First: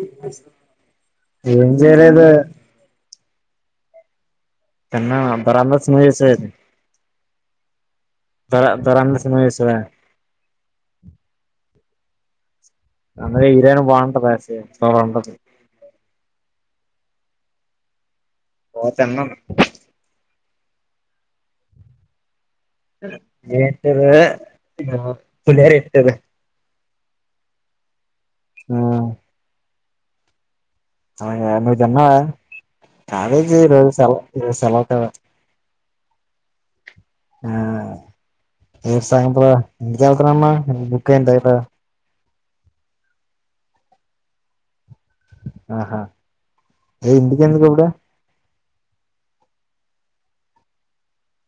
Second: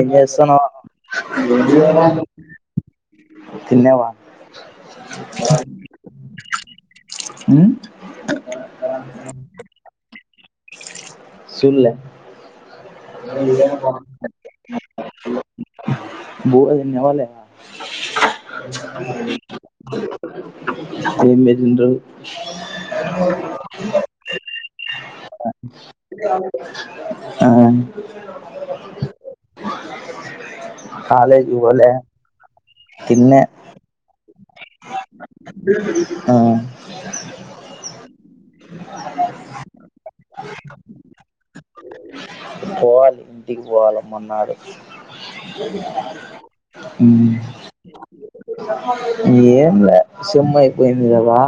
ఎన్సా ఏం [inaudible] చేయలేదు ధన్యవాద తెన్నా బరందస నుస బ బర నుస స లే అన్న ఇరన బంట పస చ రంట అవ్వలేదా తిన్నాం ఏ [unintelligible] ఏంట ఆ ఆ కాలేజీకి అ నువ్ పోలే జన్నా తిన్నే కాలేజ్ రజు సాల సలవుతద ఆ ఆ తీర్స ఎందు అమ్మ బుక్యి పోవాలి ఇంటికి పోవాలే మ్మన్నాడు ఆహా ఏ హ్మ్మ్ ఇంటికెందుకు ఇప్పుడు ఏం లే సెమ్ అపోయిందిగదా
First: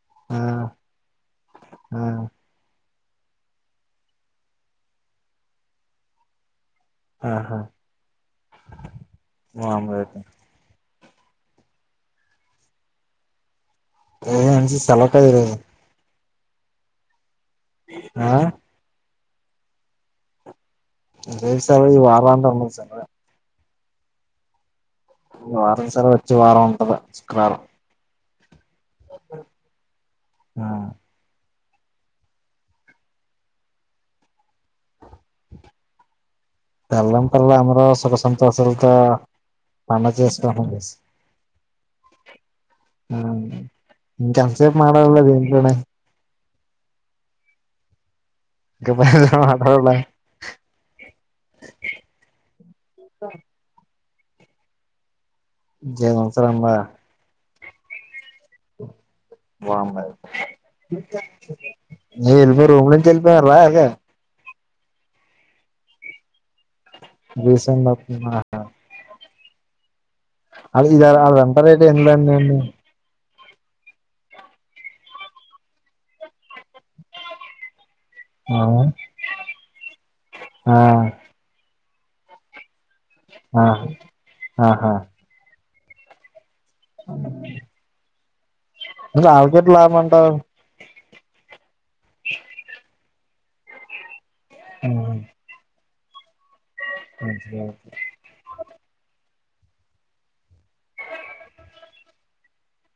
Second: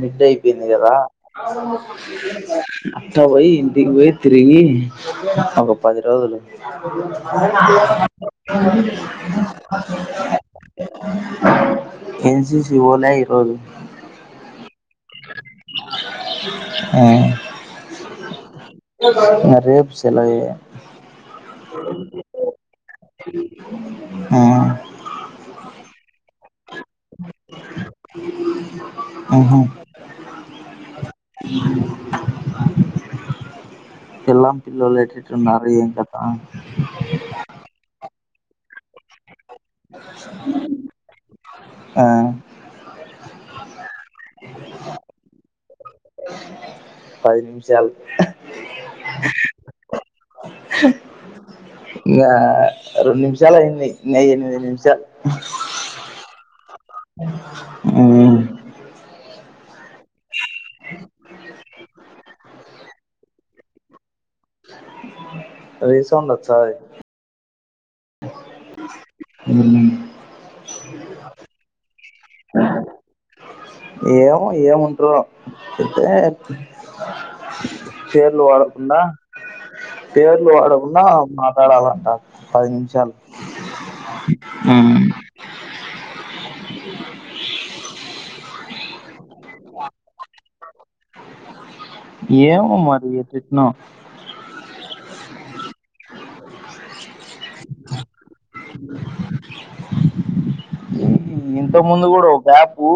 మిడ్డే ఆ అయిపోయింది కదా ఆ అట్ట పోయి ఇంటికి పోయి తిరిగి ఒక పది రోజులు ఆహా మామూలే అయితే ఆ ఎన్ సి సి కి పోలే ఈరోజు అ ఎన్ సి సి సెలవు కదా ఈరోజు ఆ ఆ మరి రేపు సెలవ్ రేపు సెలవ్ ఈ వారమంతా అందరికి సెలవే హ్మ్మ్ వరుసగా చ్చవారం ఉంటది శుక్రవారం ఆ ఎల్లాం పిల్లలు ఎటు ఎటు ఉన్నారు ఏం కతా సంతోషలుక పని చేసేతోనిని ఆ ఇంకా సేపు మాట్లాడలేదు ఇంట్లోనే పది నిమిషాలు పది నిమిషాలు మాట్లాడాలా ఇ రెండు నిమిషాలు అయింది ఉన్నది ఎనిమిది నిమిషాలు జయ మసరంభ హ్మ్మ్ బావుండది ఎల్లిపో రూమ్ లో నుంచి ఎల్లిపో గా రీసౌండ్చ్చాయి రీసెంట్ ఒత్తి హ్మ్మ్ అది ఇది అ రేటు ఎందీ ఉహు ఏమో ఏం ఉంటారో అయితే పేర్లు ఆ వాడకుండా పేర్లు ఆ వాడకుండా మాట్లాడాల పది నిమిషాలు ఆ ఆహా అవు అవికట్లా మంటా ఏమో మరి ఎట్ఇటునో హ అచియతు ఇంత ముందు కూడా బ్యాపు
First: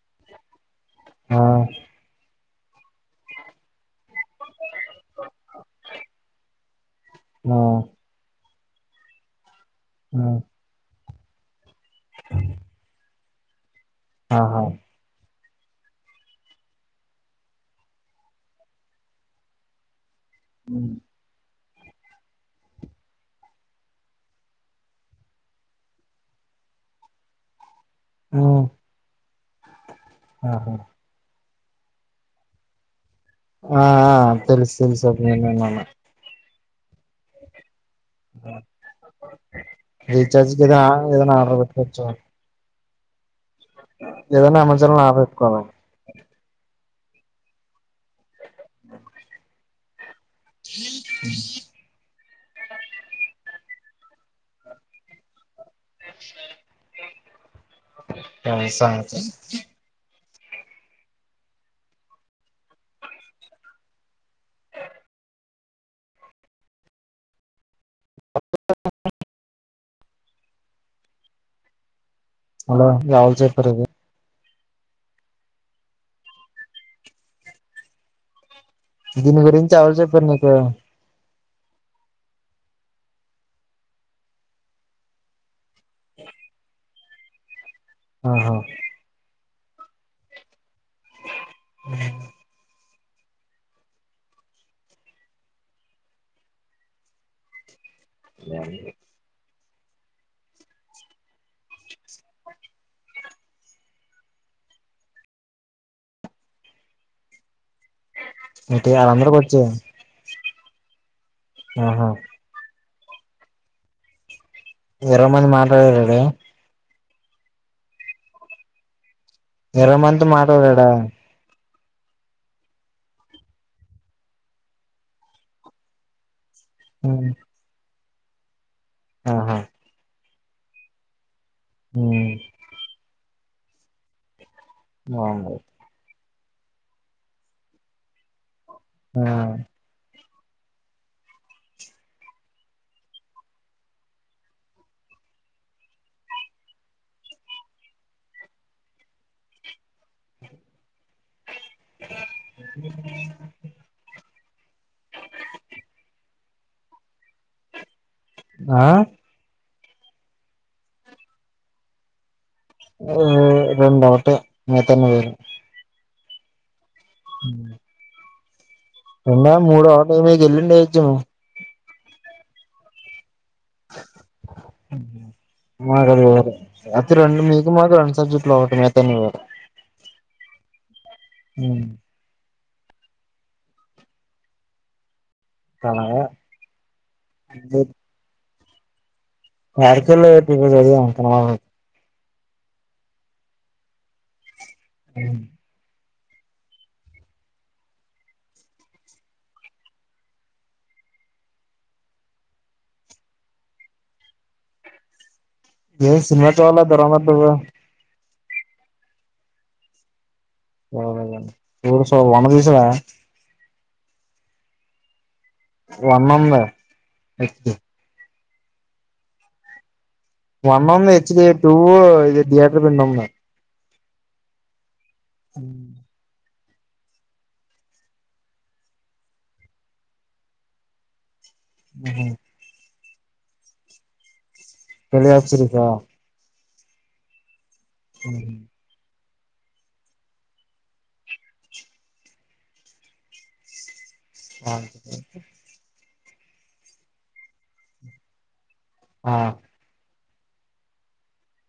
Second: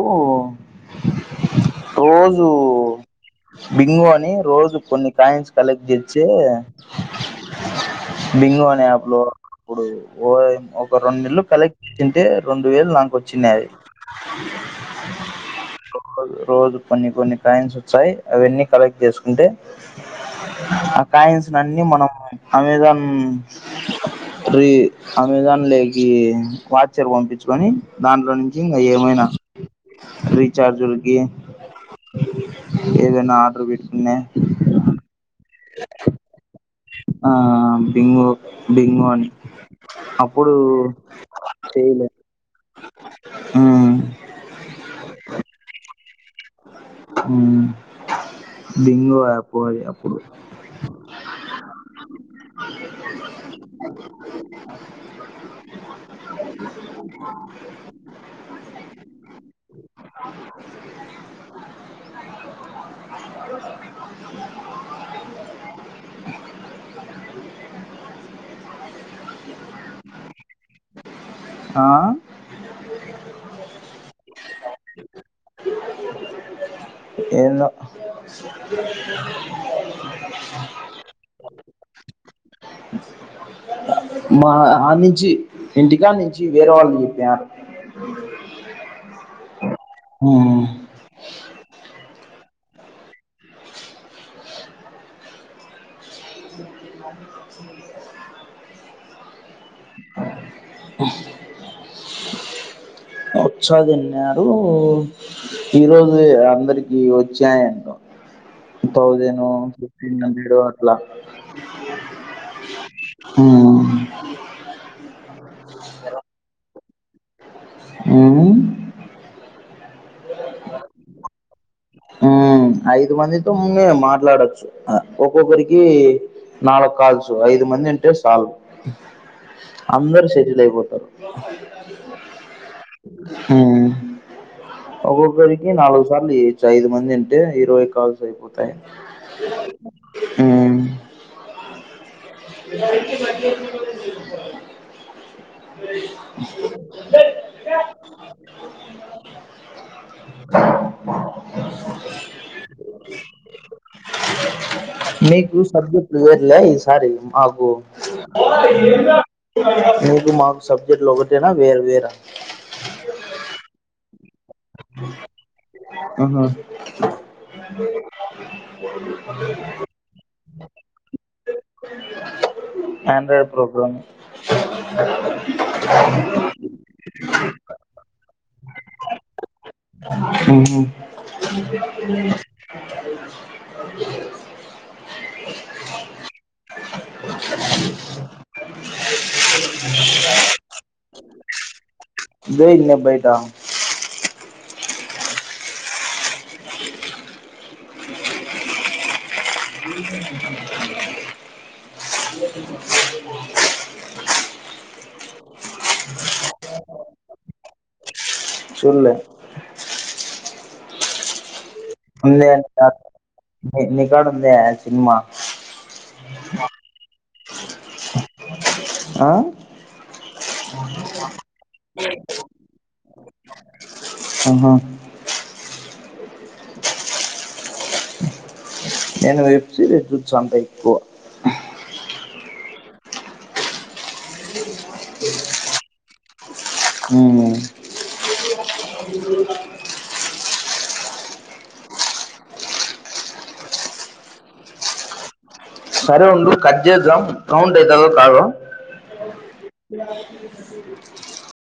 ఆ లు బింగ్ రోజు కొన్ని కాన్స్ కలెటి తేచ్చి ఆ బింగో అనే ఆప్లో ఇప్పుడు ఆ ఓయ్ అప్ రెండు నెలలు కలెక్ట్ తంటే రెండు వేలు లను వచ్చినది ఆహా ఒక్క రోజ రోజు కొన్ని కొన్ని కాయిన్స్ వచ్చాయి అవన్నీ కలెక్ట్ చేసుకుంటే ఆ కాయిన్స్ అన్ని మనం అమెజాన్ రీ అమెజాన్ లేకి వాచర్ పంపించుకొని దాంట్లో నుంచి ఇంకా ఏమైనా ఆహా రీచార్జీలుకి ఆ పెట్టుకునే తెలుసు తెల్సు అద్ నేను ఏమన్నా ఆ బింగో బింగో అని రీఛార్జ్ అప్పుడు కి ఏదైనా ఏదైనా ఆర్డర్ పెట్టుకోవచ్చు చేయలే మనకి ఏదైనా మంచిలన ఆర్డర్ పెట్టుకోవాలి ఉ బింగో అపో అప్ హ అ ఎక్సట్రాగా ఏ సంగ ఆ హలో ఎవరు చెప్పారుది ఏందో దీని గురించి ఎవరు చెప్పారు నీకు మా ఆ నుంచి ఇంటికాడ నుంచి వేరే వాళ్ళు చెప్పారు ఆహా హమ్ అ వచ్చాదిన్నారు ఈరోజు అందరికి వచ్చాయంట ఏంటి వాళ్ళందరికి థౌసను వచ్చాయి ఫిఫ్టీన్ హండ్రెడ్ అలా ఆహా హ హమ్ ఇరవై మంది మాట్లాడడి హమ్ ఇరవై మంది మాట్లాడాడా ఉ ఐదు మందితో ము మాట్లాడొచ్చు ఒక్కొక్కరికి నాలు ఉమ్, కాల్స్ ఐదు మంది హే సాల అందరి శరి లేకపోతారు హమ్ హమ్ బాగుంది ఒక్కొక్కరికి నాలుగ సార్లు ఐదు మంది అంటే ఇరవై కాల్స్ అయిపోతుంది ఆ హమ్ మీకు సబ్జెక్టులు వేరులే ఈసారి అబో ఆ మీకు మాకు సబ్జెక్ట్లు ఒకటేనా వేర్ వేరా ఏ రెండఒకటి మిగతావి వేరు ఆహ ఉమ్ [inaudible] ఎన్న మూడోళ ఏమ వెళ్ళింజము ఆండ్రాయిడ్ ప్రోగ్రామ్ మాకు అది వేరు అయితే రెండు మీకు మాకు రెండు సబ్జెక్టులు ఒకటి మిగతాన్ని వేరు హు హు [unintelligible] కాలాగా అ [unintelligible] వాకల్లోది అన డే ఇన్ ఏ బైట్ త ఉమ్ [unintelligible] ఏ సినిమా చవాల దరమ ద చూల్లే అవును స వన విస నీకాడా ఉందా సినిమా వన్ ఉంది అే ఆ వన్ ఉంది హెచ్డి టూ ఇది థియేటర్ ఇన్ ఉంది ఆహా హ నేను వెబ్సేరీస్ చూస్తా అంతా ఎక్కువ ఆహ తెలుగు వెబ్సేరీస్ ఊమ్ ఆహా అ సరే ఉండు కజ్జేదా కౌంట్ అయితదో కాదో ఆ [unintelligible]